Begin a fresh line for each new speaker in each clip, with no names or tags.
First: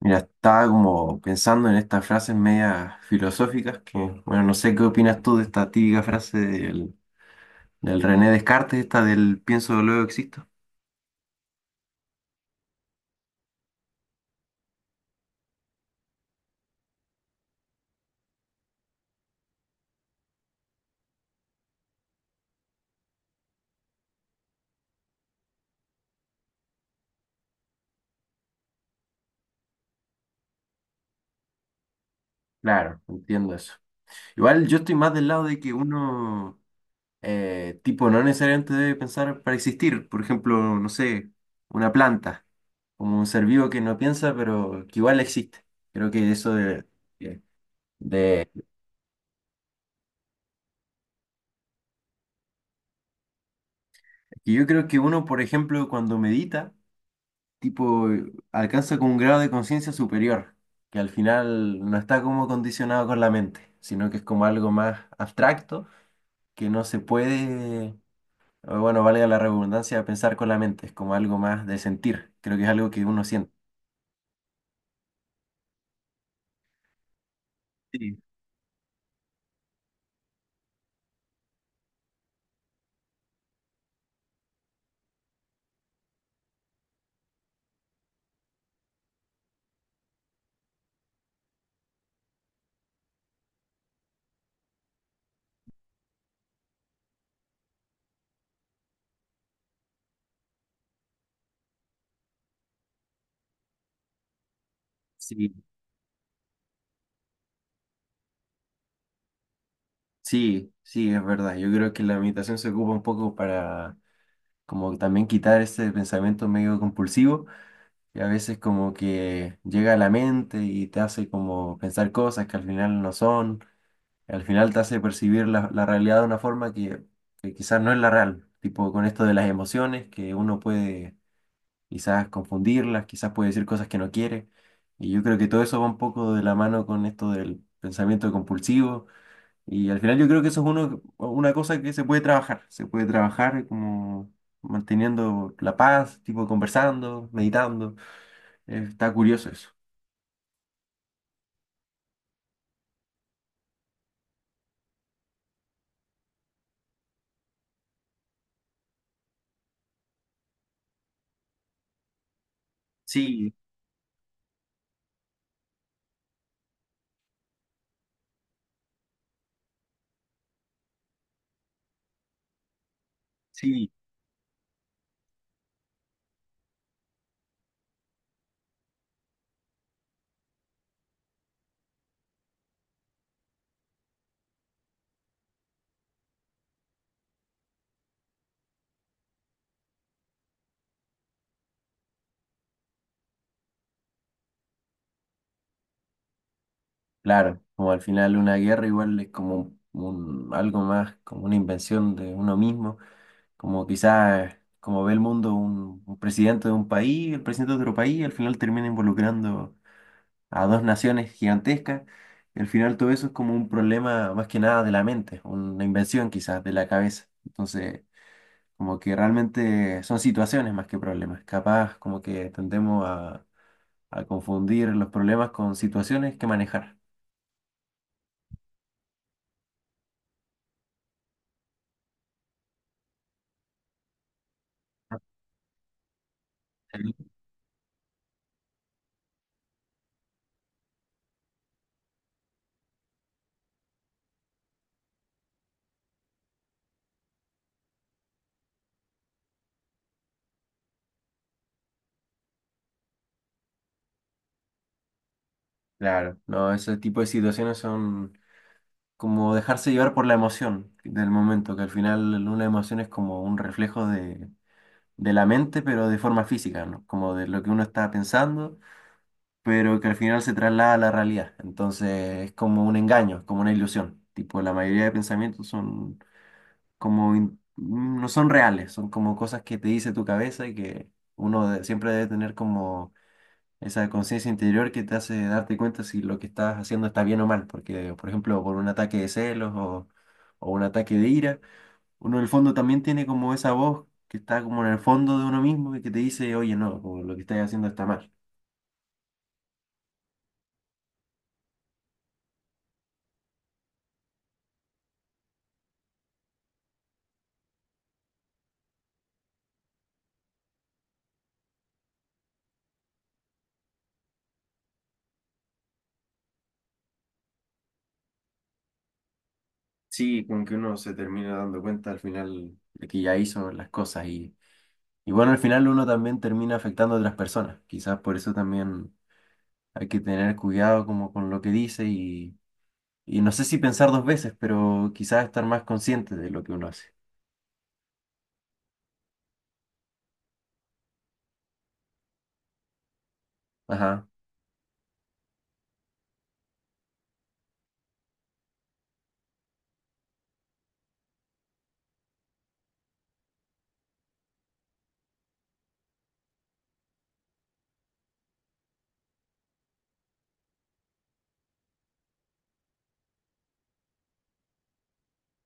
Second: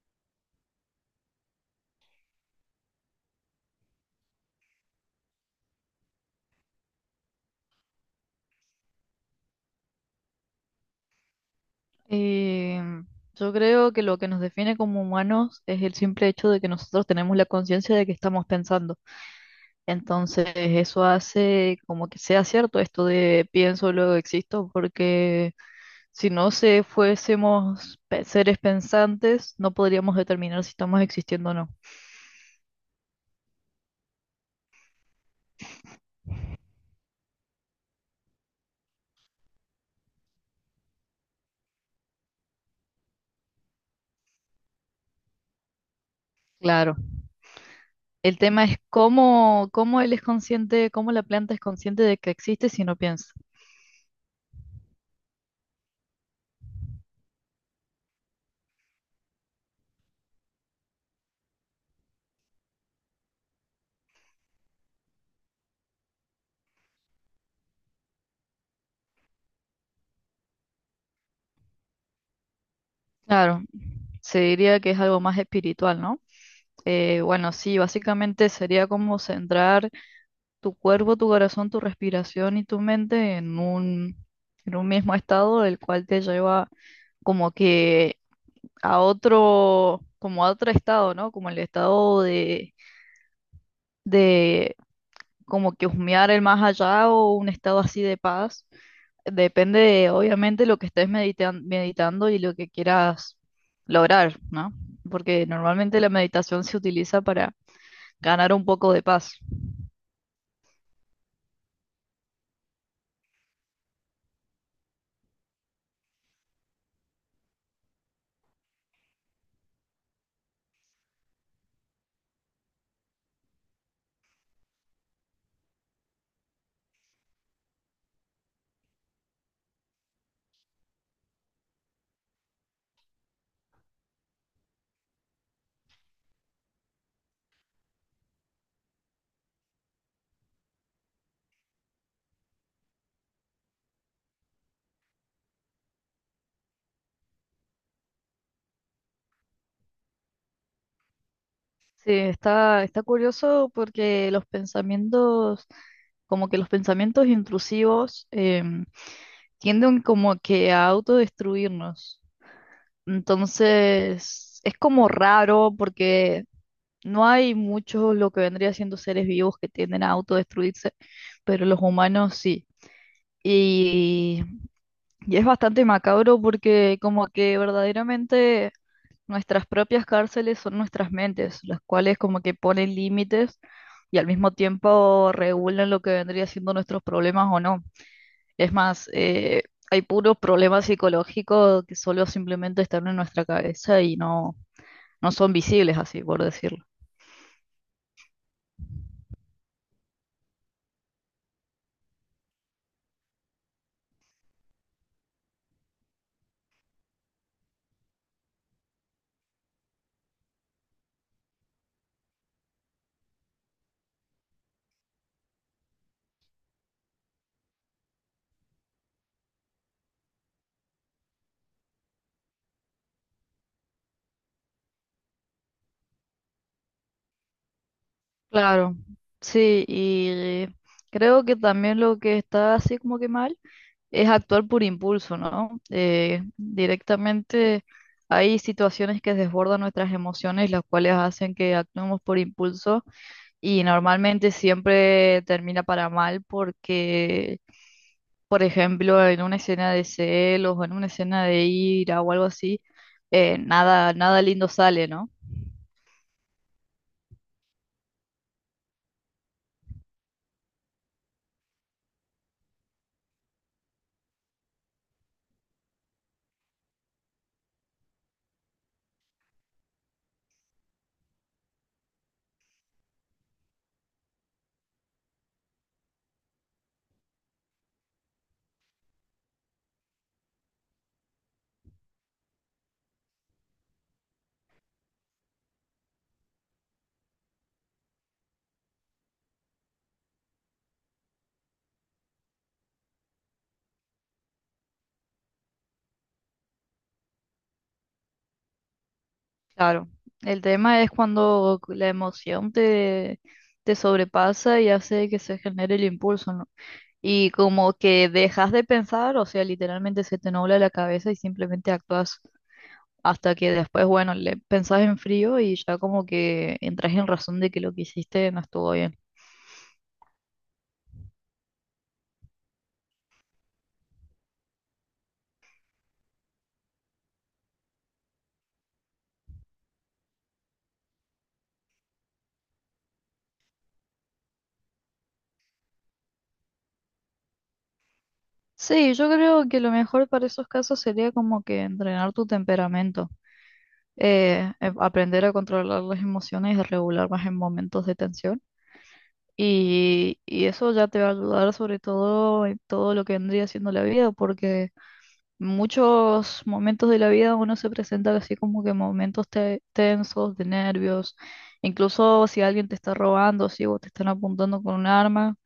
Mira, estaba como pensando en estas frases medias filosóficas que, bueno, no sé qué opinas tú de esta típica frase del René Descartes, esta del pienso, luego existo.
Eh, yo creo que lo que nos define como humanos es el simple hecho de que nosotros tenemos la conciencia de que estamos pensando. Entonces, eso hace como que sea cierto esto de pienso, luego existo, porque si no se fuésemos seres pensantes, no podríamos determinar si estamos existiendo o no.
Claro, entiendo eso. Igual yo estoy más del lado de que uno, tipo, no necesariamente debe pensar para existir. Por ejemplo, no sé, una planta, como un ser vivo que no piensa, pero que igual existe. Creo que eso
Claro.
de,
El
de-
tema es cómo él es consciente, cómo la planta es consciente de que existe si no piensa.
Y yo creo que uno, por ejemplo, cuando medita, tipo, alcanza con un grado de conciencia superior, que al final no está como condicionado con la mente, sino que es como algo más abstracto, que no se puede, o bueno, valga la redundancia, pensar con la mente, es como algo más de sentir, creo que es algo que uno siente.
Claro, se diría que es algo más espiritual, ¿no? Bueno, sí,
Sí,
básicamente sería como centrar tu cuerpo, tu corazón, tu respiración y tu mente en un mismo estado, el cual te lleva como que a otro, como a otro estado, ¿no? Como el estado de como que husmear el más allá o un estado así de paz. Depende de, obviamente, lo que estés meditando y lo que quieras lograr, ¿no? Porque
sí,
normalmente la meditación se utiliza para ganar un poco de paz.
sí, sí, es verdad. Yo creo que la meditación se ocupa un poco para como también quitar ese pensamiento medio compulsivo, que a veces como que llega a la mente y te hace como pensar cosas que al final no son. Al final te hace percibir la realidad de una forma que quizás no es la real, tipo con esto de las emociones, que uno puede quizás confundirlas, quizás puede decir cosas que no quiere, y yo creo que todo eso va un poco de la mano con esto del pensamiento compulsivo, y al final yo creo que eso es uno, una cosa que se puede trabajar como manteniendo la paz, tipo conversando, meditando, está curioso eso.
Sí, está curioso porque los pensamientos, como que los pensamientos intrusivos, tienden como que a autodestruirnos.
Sí,
Entonces, es como raro porque no hay muchos lo que vendría siendo seres vivos que tienden a autodestruirse, pero los humanos sí.
sí.
Y, y es bastante macabro porque como que verdaderamente nuestras propias cárceles son nuestras mentes, las cuales como que ponen límites y al mismo tiempo regulan lo que vendría siendo nuestros problemas o no. Es más, hay puros problemas psicológicos que solo simplemente están en nuestra cabeza y no, no son visibles así, por decirlo.
Claro, como al final una guerra igual es como algo más, como una invención de uno mismo, como quizás como ve el mundo un presidente de un país, el presidente de otro país, al final termina involucrando a dos naciones gigantescas, y al final todo eso es como un problema más que nada de la mente, una invención quizás de la cabeza. Entonces, como que realmente son situaciones más que problemas, capaz como que tendemos a confundir los problemas con situaciones que manejar.
Claro, sí, y creo que también lo que está así como que mal es actuar por impulso, ¿no? Directamente hay situaciones que desbordan nuestras emociones, las cuales hacen que actuemos por impulso y normalmente siempre termina para mal porque, por ejemplo, en una escena de celos o en una escena de ira o algo así, nada, nada lindo sale, ¿no?
Claro, no, ese tipo de situaciones son como dejarse llevar por la emoción del momento, que al final una emoción es como un reflejo de la mente, pero de forma física, ¿no? Como de lo que uno está pensando, pero que al final se traslada a la realidad. Entonces es como un engaño, es como una ilusión. Tipo, la mayoría de pensamientos son como, no son reales, son como cosas que te dice tu cabeza y que uno siempre debe tener como esa conciencia interior que te hace darte cuenta si lo que estás haciendo está bien o mal, porque, por ejemplo, por un ataque de celos o un ataque de ira, uno en el fondo también tiene como esa voz que está como en el fondo de uno mismo y que te dice, oye, no, como lo que estás haciendo está mal.
Claro. El tema es cuando la emoción te sobrepasa y hace que se genere el impulso, ¿no? Y como que dejas de pensar, o sea, literalmente se te nubla la cabeza y simplemente actúas hasta que después, bueno, le pensás en frío y ya como que entras en razón de que lo que hiciste no estuvo bien.
Sí, como que uno se termina dando cuenta al final de que ya hizo las cosas y bueno, al final uno también termina afectando a otras personas. Quizás por eso también hay que tener cuidado como con lo que dice y no sé si pensar dos veces, pero quizás estar más consciente de lo que uno hace.
Sí, yo creo que lo mejor para esos casos sería como que entrenar tu temperamento,
Ajá.
aprender a controlar las emociones y regular más en momentos de tensión. Y eso ya te va a ayudar sobre todo en todo lo que vendría siendo la vida, porque muchos momentos de la vida uno se presenta así como que momentos tensos, de nervios, incluso si alguien te está robando, si vos te están apuntando con un arma,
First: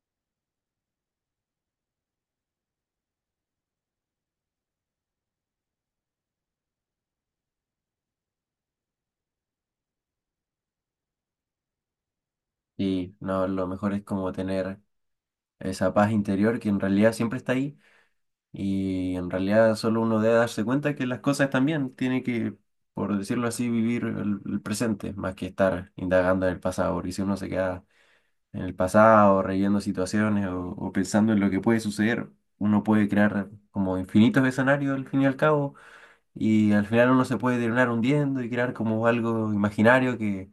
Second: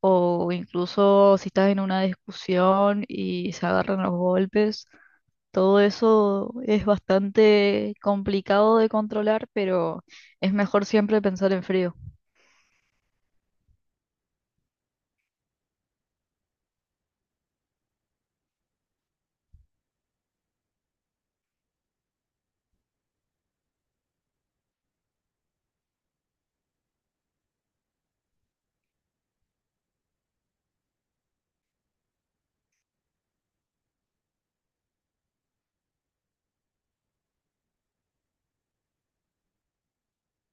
o incluso si estás en una discusión y se agarran los golpes. Todo eso es bastante complicado de controlar, pero es mejor siempre pensar en frío.
Y no, lo mejor es como tener esa paz interior que en realidad siempre está ahí y en realidad solo uno debe darse cuenta que las cosas están bien. Tiene que, por decirlo así, vivir el presente más que estar indagando en el pasado, porque si uno se queda en el pasado, reyendo situaciones o pensando en lo que puede suceder, uno puede crear como infinitos escenarios al fin y al cabo. Y al final uno se puede terminar hundiendo y crear como algo imaginario que,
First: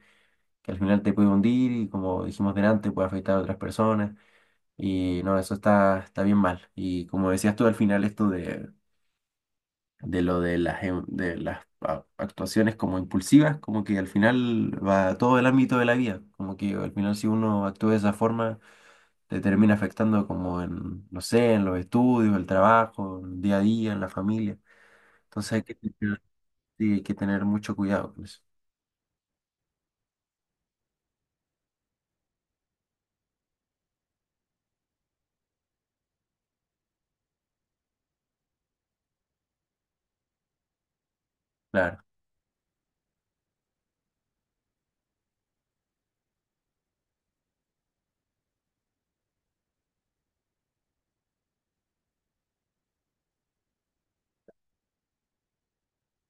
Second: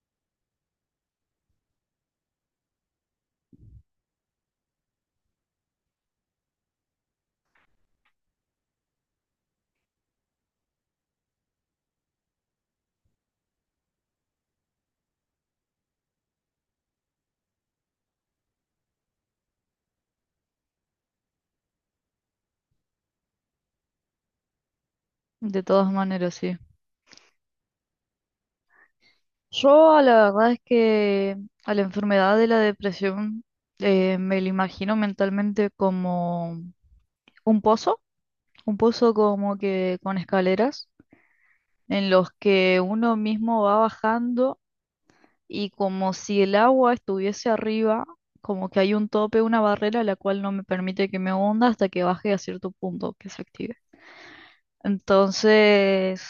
que al final te puede hundir y como dijimos delante puede afectar a otras personas. Y no, eso está bien mal. Y como decías tú al final esto de lo de las, de las actuaciones como impulsivas, como que al final va a todo el ámbito de la vida. Como que al final si uno actúa de esa forma te termina afectando como en, no sé, en los estudios, el trabajo, el día a día, en la familia. Entonces hay
De
que
todas
tener,
maneras, sí.
sí, hay que tener mucho cuidado con eso.
Yo la verdad es que a la enfermedad de la depresión, me la imagino mentalmente como un pozo, un pozo como que con escaleras
Claro,
en los que uno mismo va bajando y como si el agua estuviese arriba, como que hay un tope, una barrera la cual no me permite que me hunda hasta que baje a cierto punto que se active. Entonces,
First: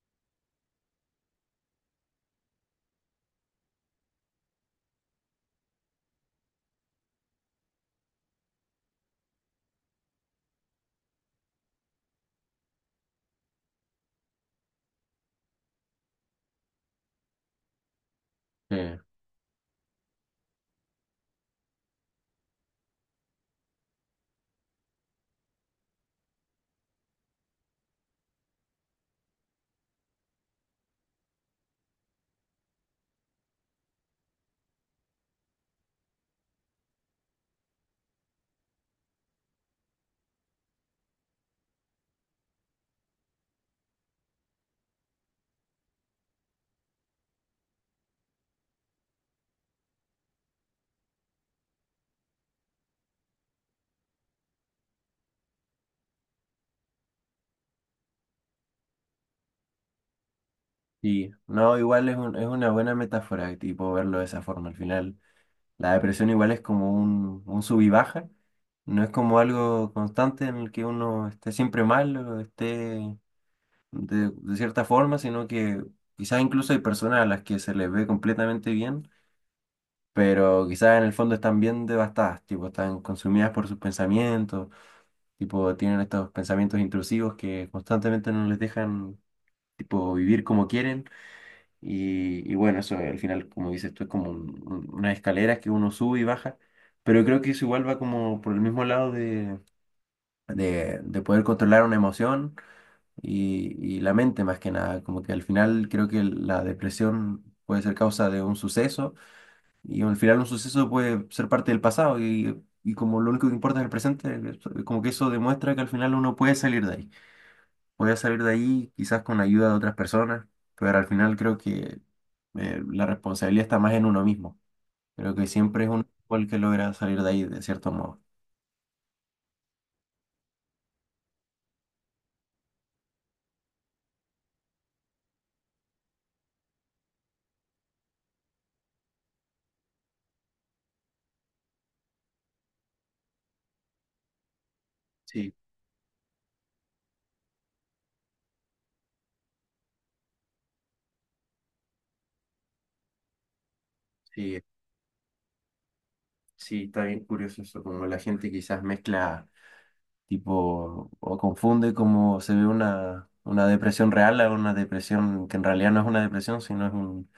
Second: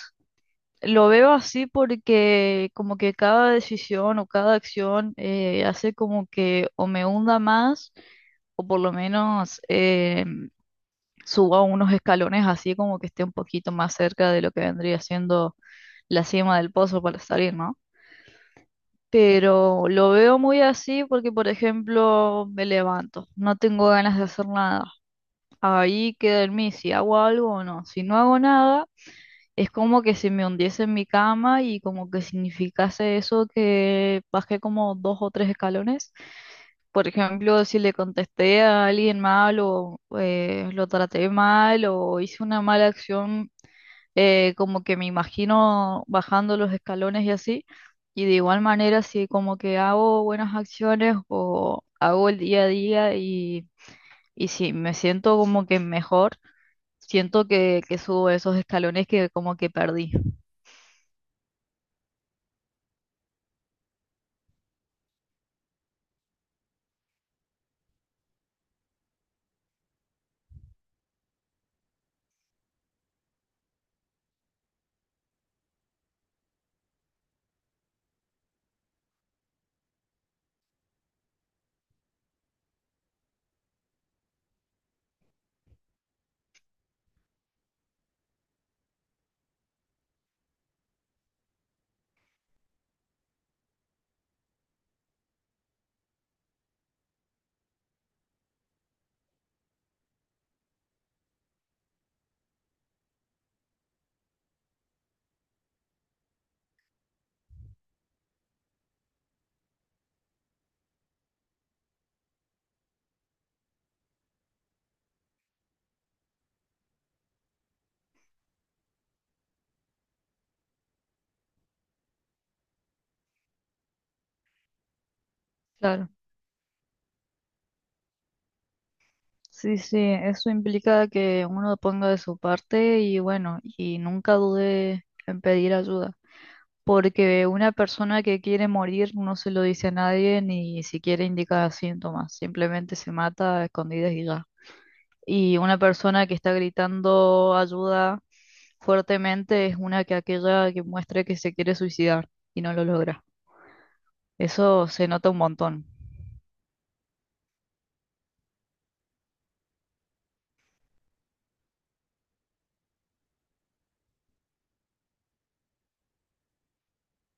lo veo así porque como que cada decisión o cada acción, hace como que o me hunda más o por lo menos, suba unos escalones así como que esté un poquito más cerca de lo que vendría siendo la cima del pozo para salir, ¿no?
sí,
Pero lo veo muy así porque, por ejemplo, me levanto, no tengo ganas de hacer nada. Ahí queda en mí si hago algo o no. Si no hago nada, es como que si me hundiese en mi cama y como que significase eso que bajé como dos o tres escalones. Por ejemplo, si le contesté a alguien mal o lo traté mal o hice una mala acción, como que me imagino bajando los escalones y así. Y de igual manera, si como que hago buenas acciones o hago el día a día y si me siento como que mejor, siento que subo esos escalones que como que perdí.
sí. No, igual es es una buena metáfora, tipo, verlo de esa forma. Al final, la depresión igual es como un, sub y baja. No es como algo constante en el que uno esté siempre mal o esté de cierta forma, sino que quizás incluso hay personas a las que se les ve completamente bien, pero quizás en el fondo están bien devastadas, tipo, están consumidas por sus pensamientos, tipo, tienen estos pensamientos intrusivos que constantemente no les dejan, tipo, vivir como quieren. Y bueno, eso al final, como dices, esto es como unas escaleras que uno sube y baja, pero creo que eso igual va como por el mismo lado de poder controlar una emoción y la mente más que nada, como que al final creo que la depresión puede ser causa de un suceso y al final un suceso puede ser parte del pasado y como lo único que importa es el presente, como que eso demuestra que al final uno puede salir de ahí. Voy a salir de ahí quizás con ayuda de otras personas, pero al final creo que la responsabilidad está más en uno mismo. Creo que siempre es uno
Claro.
el que logra salir de ahí de cierto modo.
Sí, sí, eso implica que uno ponga de su parte y bueno, y nunca dude en pedir ayuda, porque una persona que quiere morir no se lo dice a nadie ni siquiera indica síntomas, simplemente se mata a escondidas y ya.
Sí,
Y una persona que está gritando ayuda fuertemente es una que aquella que muestra que se quiere suicidar y no lo logra.
sí,
Eso se nota un montón,
sí, está bien curioso eso, como la gente quizás mezcla tipo o confunde como se ve una depresión real a una depresión que en realidad no es una depresión, sino es un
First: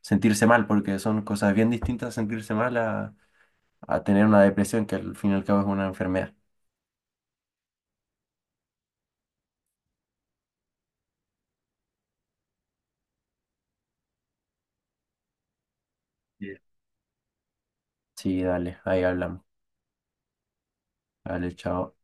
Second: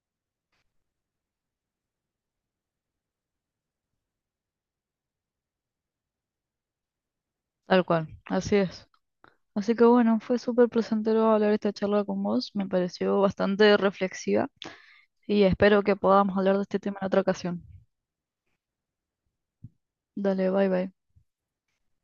sentirse mal, porque son cosas bien distintas sentirse mal a tener una depresión que al fin y al cabo es una enfermedad.
tal cual, así es. Así que bueno, fue súper placentero hablar esta charla con vos, me pareció bastante reflexiva y espero que podamos
Sí,
hablar de este tema en otra ocasión.
sí, dale, ahí hablamos.
Dale, bye bye.
Vale, chao.